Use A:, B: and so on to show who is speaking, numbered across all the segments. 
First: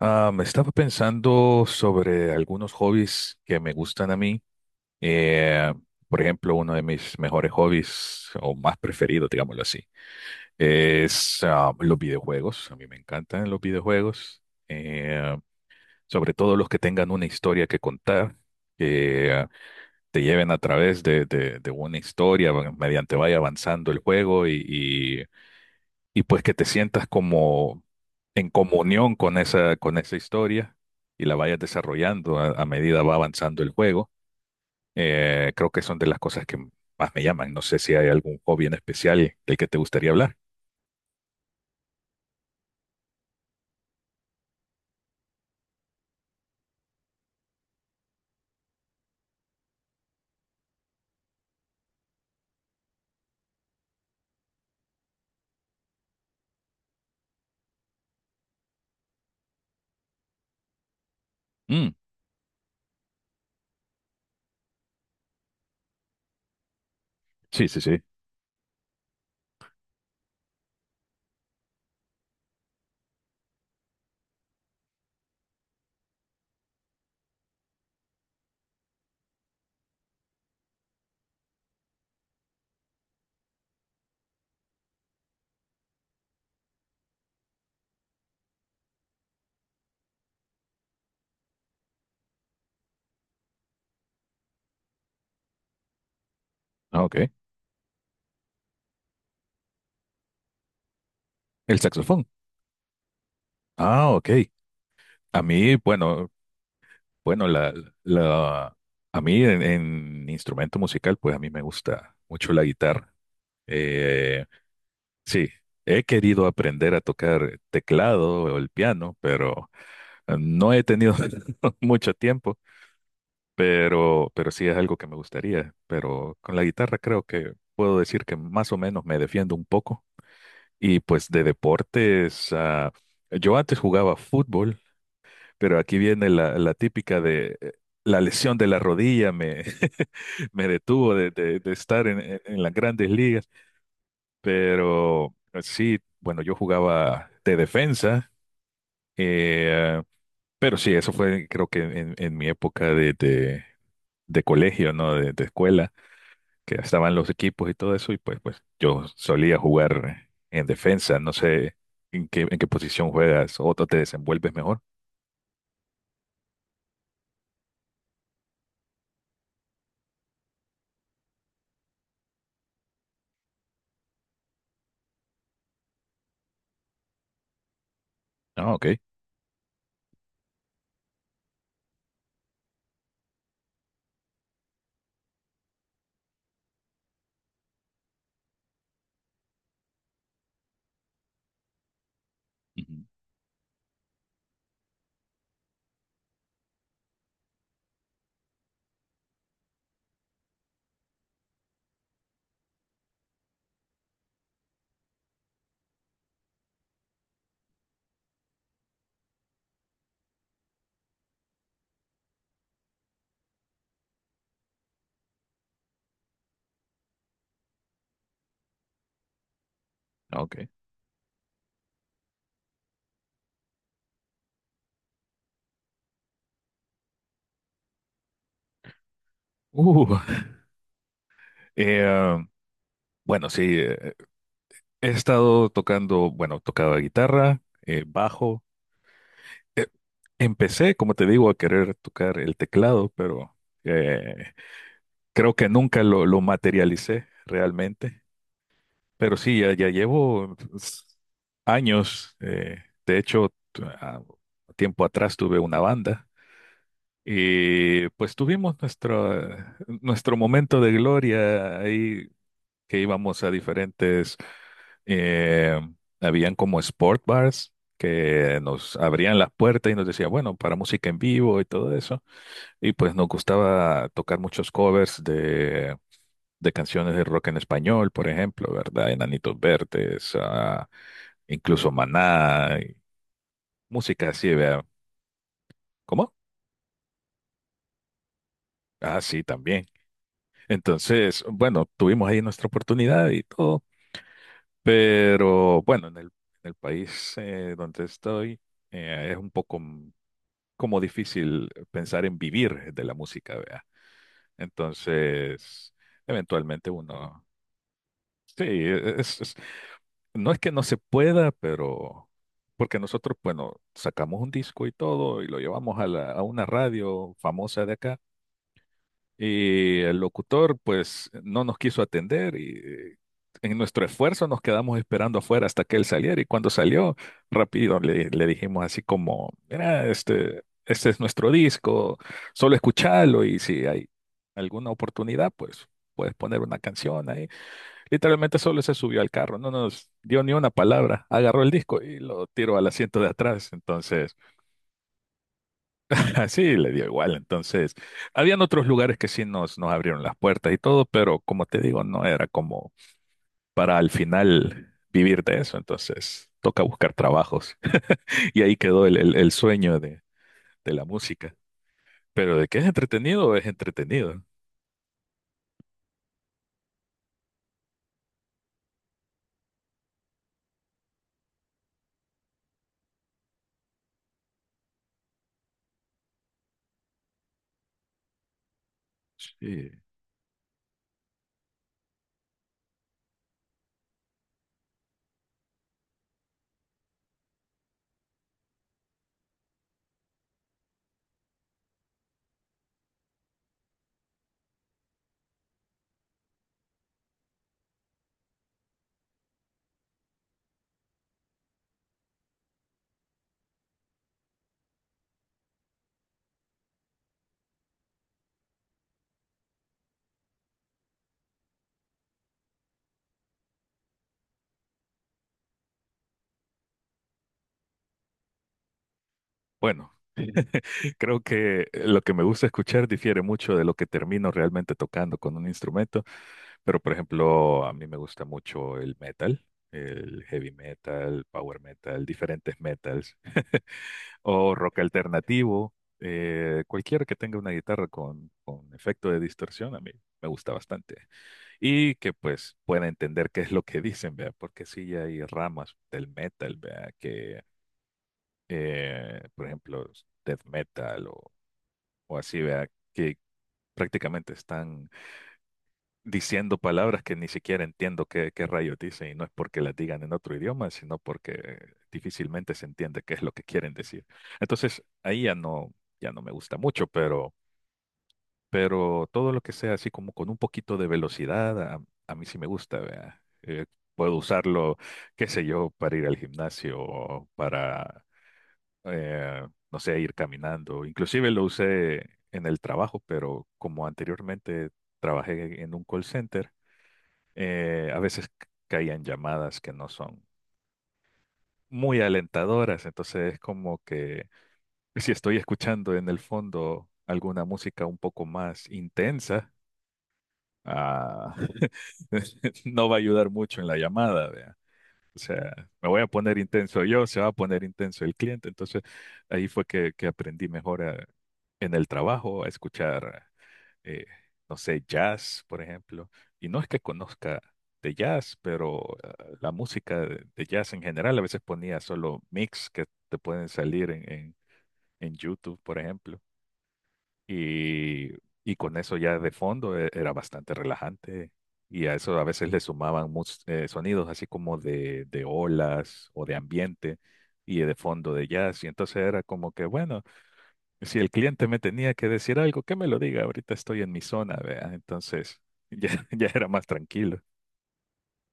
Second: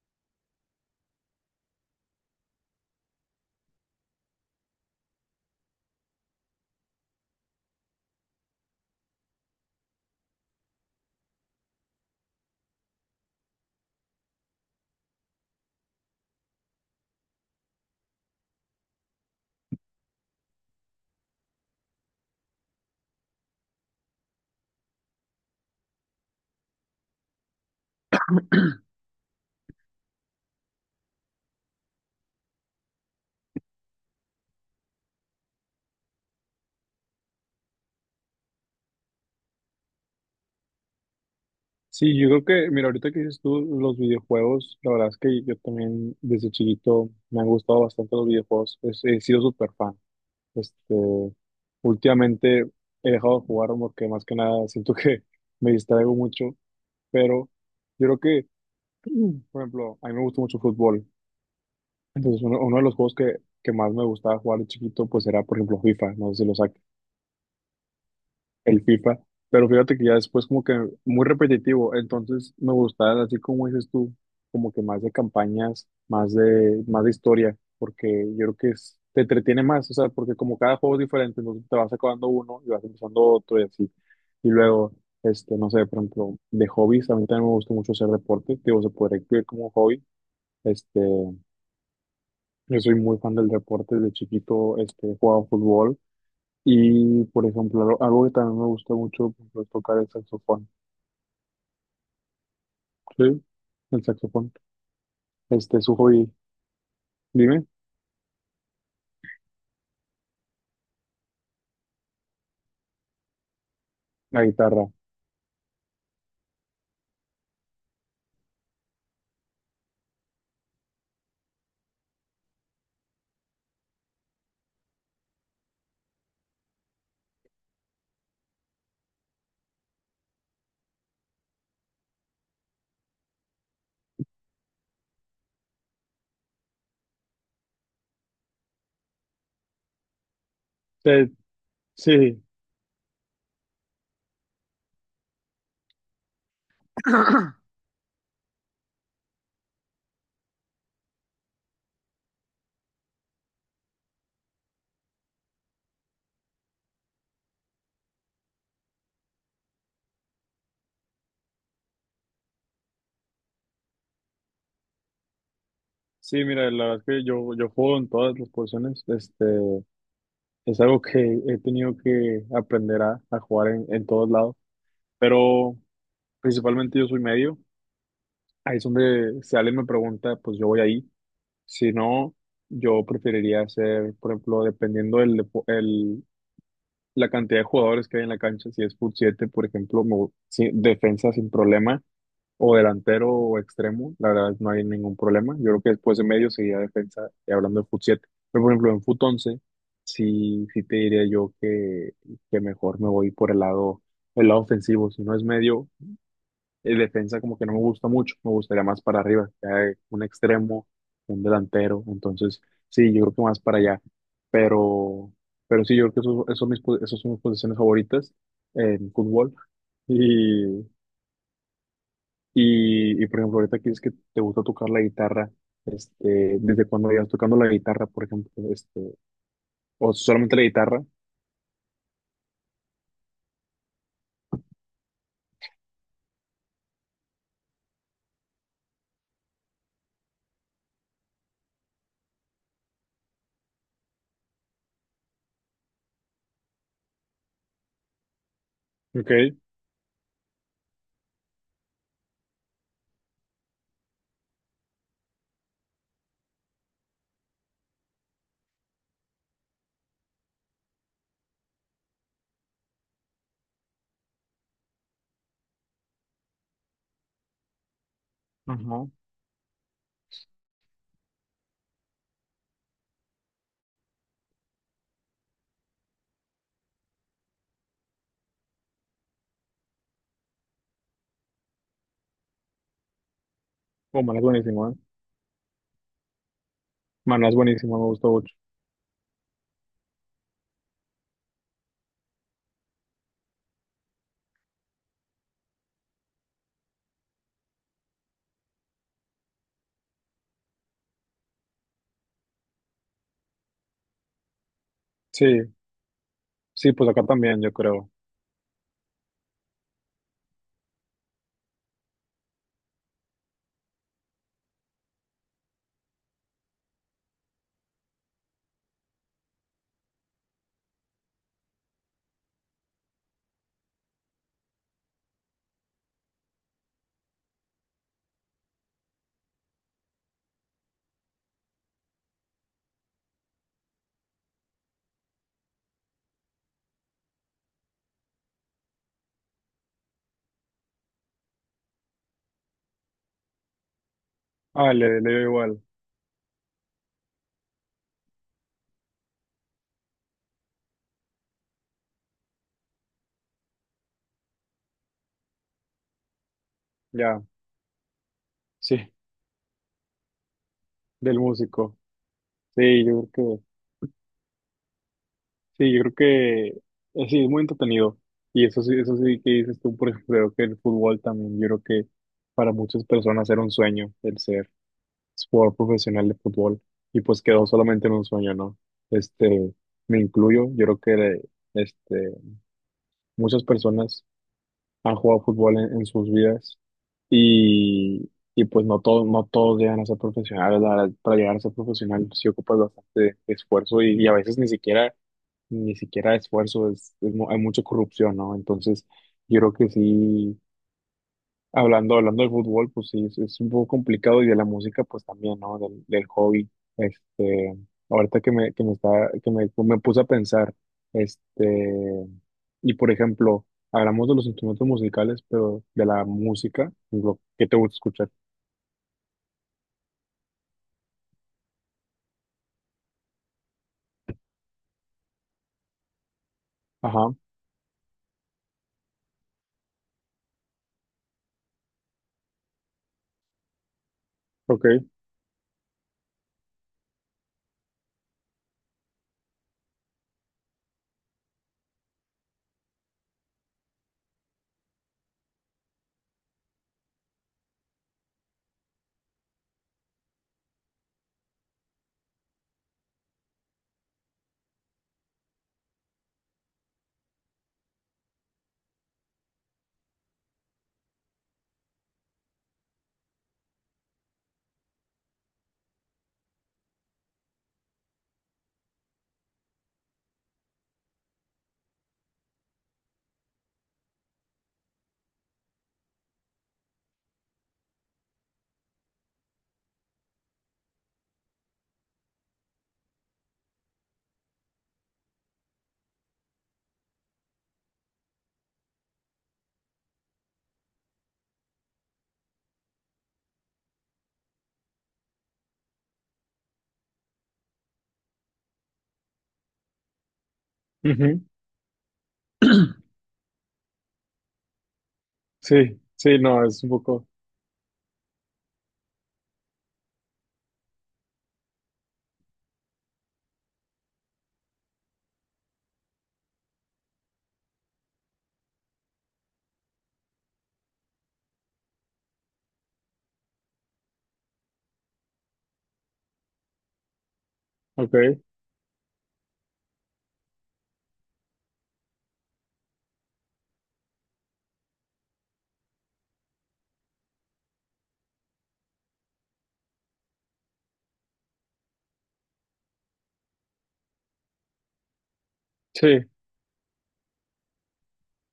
A: Me estaba pensando sobre algunos hobbies que me gustan a mí. Eh, por ejemplo, uno de mis mejores hobbies, o más preferido, digámoslo así, es los videojuegos. A mí me encantan los videojuegos, eh, sobre todo los que tengan una historia que contar, que te lleven a través de una historia, bueno, mediante vaya avanzando el juego y pues que te sientas como en comunión con esa historia y la vayas desarrollando a medida va avanzando el juego. Creo que son de las cosas que más me llaman. No sé si hay algún hobby en especial del que te gustaría hablar.
B: Sí, yo creo que, mira, ahorita que dices tú los videojuegos, la verdad es que yo también desde chiquito me han gustado bastante los videojuegos, he sido súper fan. Este, últimamente he dejado de jugar porque más que nada siento que me distraigo mucho, pero yo creo que, por ejemplo, a mí me gusta mucho el fútbol,
A: Mm,
B: entonces uno de los juegos que más me gustaba jugar de chiquito pues era, por ejemplo, FIFA, no sé si lo saques.
A: sí, sí, sí.
B: El FIFA, pero fíjate que ya después como que muy repetitivo, entonces me gustaba así como dices tú, como que más de campañas, más de historia, porque yo creo que te entretiene más, o sea, porque como cada juego es diferente, entonces te vas acabando uno y vas empezando otro y así. Y luego, no sé, por ejemplo, de hobbies, a mí también me gusta mucho hacer deporte, digo, se podría incluir como hobby, este, yo soy muy fan del deporte, desde chiquito, he jugado fútbol,
A: Ah,
B: y,
A: ok.
B: por ejemplo, algo que también me gusta mucho, por ejemplo, es tocar el saxofón.
A: El saxofón.
B: Sí, el
A: Ah, ok.
B: saxofón.
A: A mí,
B: Este es su
A: bueno,
B: hobby.
A: bueno,
B: Dime,
A: la, a mí en instrumento musical, pues a mí me gusta mucho la guitarra.
B: la
A: Eh,
B: guitarra.
A: sí, he querido aprender a tocar teclado o el piano, pero no he tenido mucho tiempo, pero sí es algo que me gustaría. Pero con la guitarra creo que puedo decir que más o menos me defiendo un poco. Y pues de deportes, yo antes jugaba fútbol. Pero aquí viene la típica de la lesión de la rodilla me, me detuvo
B: Eh,
A: de estar en, en-
B: sí,
A: en las grandes ligas. Pero sí, bueno, yo jugaba de defensa, eh, pero sí, eso fue creo que en mi época de colegio, ¿no? De escuela, que estaban los equipos y todo eso, y pues, pues yo solía jugar en defensa. No sé en qué posición juegas o te desenvuelves mejor.
B: sí, mira, la verdad es que yo juego en todas las posiciones. Es algo que he tenido que aprender a jugar en todos lados. Pero principalmente yo soy medio.
A: Ah,
B: Ahí es
A: ok.
B: donde si alguien me pregunta, pues yo voy ahí. Si no, yo preferiría hacer, por ejemplo, dependiendo la cantidad de jugadores que hay en la cancha, si es fut 7 por ejemplo, sí, defensa sin problema, o
A: Ujú.
B: delantero o extremo, la verdad no hay ningún problema. Yo creo que después de medio seguía defensa, y hablando de fut siete. Pero por ejemplo, en fut 11 sí, sí te diría yo que mejor me voy por el lado ofensivo. Si no es medio, el defensa como que no me gusta mucho, me gustaría más para arriba, que haya un extremo, un delantero, entonces sí, yo creo que más para allá, pero, pero sí, yo creo que son esos son mis posiciones favoritas en fútbol
A: Ah, ok.
B: y, y, por ejemplo, ahorita que es que te gusta tocar la guitarra, ¿desde cuando llevas tocando la guitarra, por ejemplo? ¿O
A: Uh,
B: solamente la guitarra?
A: Eh, bueno, sí, he estado tocando, bueno, tocaba guitarra, bajo. Eh, Empecé, como te digo, a querer tocar el teclado, pero eh, creo que nunca lo materialicé realmente.
B: Ok,
A: Pero sí, ya llevo pues, años. De hecho, tiempo atrás tuve una banda y pues tuvimos nuestro momento de gloria ahí que íbamos a diferentes. Eh, Habían como sport bars que nos
B: ajá,
A: abrían las puertas y nos decía, bueno, para música en vivo y todo eso. Y pues nos gustaba tocar muchos covers de canciones de rock en español, por ejemplo, ¿verdad? Enanitos Verdes, incluso Maná, y
B: o
A: música
B: Maná es
A: así, ¿verdad?
B: buenísimo, ¿eh?
A: ¿Cómo?
B: Maná es buenísimo, me gusta mucho.
A: Ah, sí, también. Entonces, bueno, tuvimos ahí nuestra oportunidad y todo, pero bueno, en el país donde estoy es un poco como difícil pensar en vivir de la música, vea.
B: Sí,
A: Entonces, eventualmente
B: sí, pues acá
A: uno,
B: también, yo creo.
A: sí, no es que no se pueda, pero porque nosotros, bueno, sacamos un disco y todo y lo llevamos a una radio famosa de acá. Y el locutor, pues, no nos quiso atender y en nuestro esfuerzo nos quedamos esperando afuera hasta que él saliera. Y cuando salió, rápido le dijimos así como, mira, este es nuestro disco, solo escuchalo y si hay alguna oportunidad, pues puedes poner una canción ahí. Literalmente solo se subió al carro, no nos dio ni una palabra, agarró el disco y lo tiró al asiento de atrás. Entonces…
B: Ah, le dio igual.
A: Ah, sí, le dio igual. Entonces, habían otros lugares que sí nos, nos abrieron las puertas y todo, pero como te digo, no era como para al final vivir de eso. Entonces, toca buscar
B: Ya,
A: trabajos. Y ahí quedó
B: sí,
A: el sueño de la
B: del
A: música.
B: músico.
A: Pero de que es
B: Sí, yo
A: entretenido,
B: creo que,
A: es entretenido.
B: sí, yo creo que sí, es muy entretenido. Y eso sí que dices tú, por ejemplo, creo que el fútbol también, yo creo que para muchas personas era un sueño el ser jugador profesional de fútbol y pues quedó solamente en un sueño, ¿no? Este,
A: Sí.
B: me incluyo, yo creo que este, muchas personas han jugado fútbol en sus vidas y pues no todos, no todos llegan a ser profesionales. La verdad, para llegar a ser profesional sí ocupas bastante esfuerzo y a veces ni siquiera, ni siquiera esfuerzo, es, hay mucha corrupción, ¿no? Entonces, yo creo que sí. Hablando, hablando del fútbol, pues sí, es un poco complicado y de la música, pues también, ¿no? Del, del hobby. Este, ahorita que me está, me puse a pensar, este, y por ejemplo, hablamos de los instrumentos musicales, pero de la música, lo que te gusta escuchar.
A: Bueno, creo que lo que me gusta escuchar difiere mucho de lo que termino realmente tocando con un instrumento. Pero, por
B: Ajá,
A: ejemplo, a mí me gusta mucho el metal, el heavy metal, power metal, diferentes metals, o
B: ok.
A: rock alternativo, cualquiera que tenga una guitarra con efecto de distorsión, a mí me gusta bastante. Y que pues pueda entender qué es lo que dicen, vea, porque sí hay ramas del metal, vea, que, por ejemplo, death metal o así, vea, que prácticamente están diciendo palabras que ni siquiera entiendo qué, qué rayos dicen y no es porque las digan en otro idioma, sino porque difícilmente se entiende qué es lo que quieren decir. Entonces, ahí ya no, ya no me gusta mucho, pero todo lo que sea así como con un poquito de velocidad, a mí sí me gusta, vea. Puedo usarlo, qué sé yo, para ir al gimnasio o para, no sé, ir caminando. Inclusive lo usé en el trabajo, pero como anteriormente trabajé en un call center, a veces caían llamadas que no son muy alentadoras, entonces es como que si estoy escuchando en el fondo alguna música un poco más intensa,
B: Ujú,
A: ah, no va a ayudar mucho en la llamada, vea. O sea,
B: sí,
A: me voy a
B: sí,
A: poner
B: no, es un
A: intenso
B: poco,
A: yo, se va a poner intenso el cliente, entonces ahí fue que aprendí mejor en el trabajo a escuchar. eh, no sé, jazz, por ejemplo. Y no es que conozca de jazz, pero la música de jazz en general a veces ponía solo mix que te pueden salir en YouTube, por ejemplo. Y,
B: ok.
A: y con eso ya de fondo era bastante relajante. Y a eso a veces le sumaban sonidos así como de olas o de ambiente y de fondo de jazz. Y entonces era como que, bueno, si el cliente me tenía que decir algo, que me lo diga. Ahorita estoy en mi zona, vea. Entonces,
B: Sí,
A: ya, ya era más tranquilo.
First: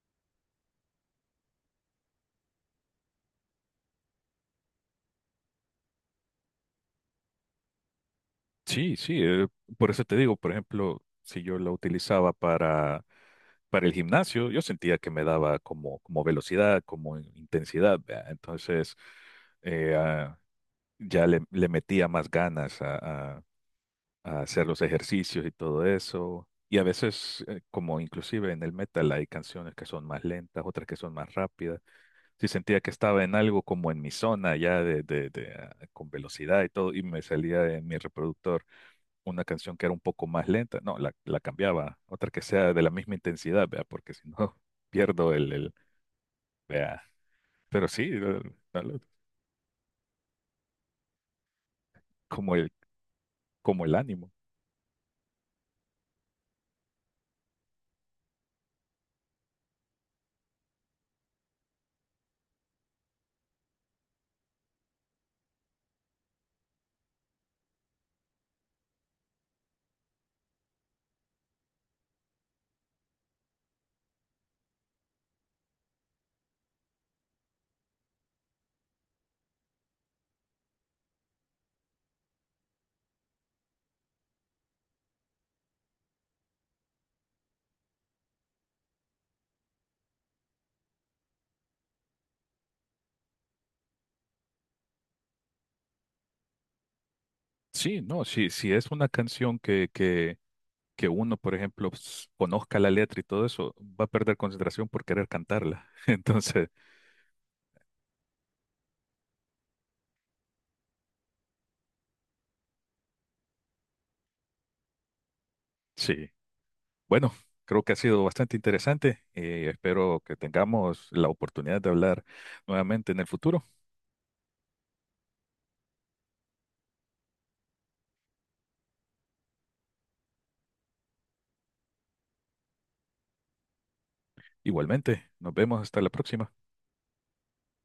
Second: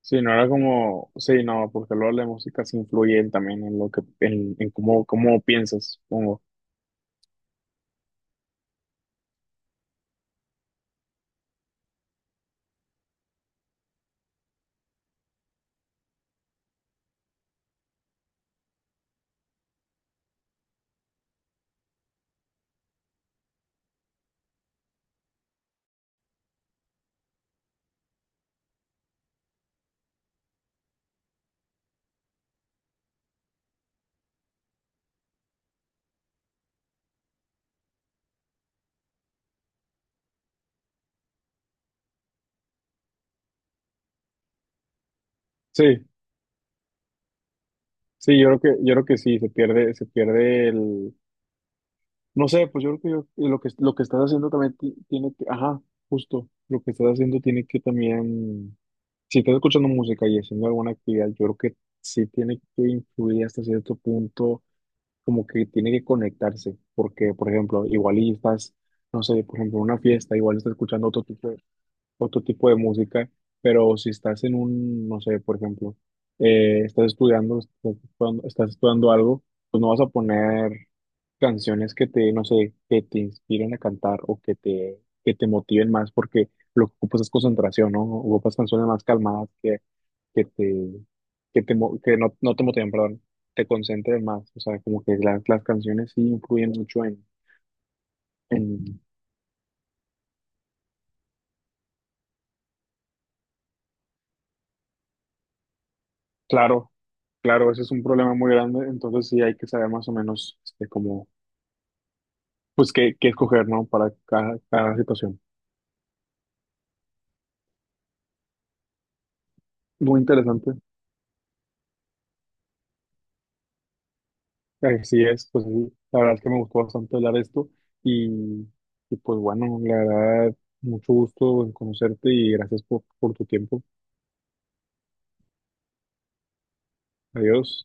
B: sí, no era como, sí, no, porque luego la música se influye también en lo que, en cómo, cómo piensas, supongo.
A: Sí, sí, por eso te digo, por ejemplo, si yo la utilizaba para el gimnasio, yo sentía que me daba como, como velocidad, como intensidad, vea. Entonces, eh, ah, ya le metía más ganas a- a hacer los ejercicios y todo eso. Y a veces, como inclusive en el metal, hay canciones que son más lentas, otras que son más rápidas. Sí sentía que estaba en algo como en mi zona ya de, con velocidad y todo, y me salía en mi reproductor una canción que era un poco más lenta. No, la cambiaba, otra que sea de la misma intensidad, vea, porque si no pierdo el
B: Sí,
A: vea. Pero sí,
B: sí, yo creo yo
A: el-
B: creo que sí, se pierde el, no
A: como
B: sé, pues yo creo que lo que
A: como el
B: lo que estás
A: ánimo.
B: haciendo también tiene que, ajá, justo, lo que estás haciendo tiene que también, si estás escuchando música y haciendo alguna actividad, yo creo que sí tiene que influir hasta cierto punto, como que tiene que conectarse, porque, por ejemplo, igual y estás, no sé, por ejemplo, en una fiesta, igual estás escuchando otro tipo de música, pero si estás en un, no sé, por ejemplo, estás estudiando algo, pues no vas a poner canciones que te, no sé, que te inspiren a cantar o que te motiven más, porque lo que ocupas es concentración, ¿no? Ocupas canciones más calmadas que te, que no, no te motiven, perdón, te concentren más. O sea, como que las canciones sí influyen mucho en,
A: Sí, no, sí, si es
B: en.
A: una canción que uno, por ejemplo, conozca la letra y todo eso, va a perder concentración por querer cantarla. Entonces,
B: Claro, claro, ese es un problema muy grande, entonces sí hay que saber más o menos cómo, pues qué, qué escoger, ¿no? Para cada situación.
A: sí. Bueno, creo que ha sido bastante interesante y espero
B: Muy
A: que
B: interesante,
A: tengamos la oportunidad de hablar nuevamente en el futuro.
B: así es, pues sí, la verdad es que me gustó bastante hablar de esto y, y, pues bueno, la verdad, mucho gusto en conocerte y gracias por tu tiempo.
A: Igualmente, nos vemos hasta la próxima.
B: Adiós.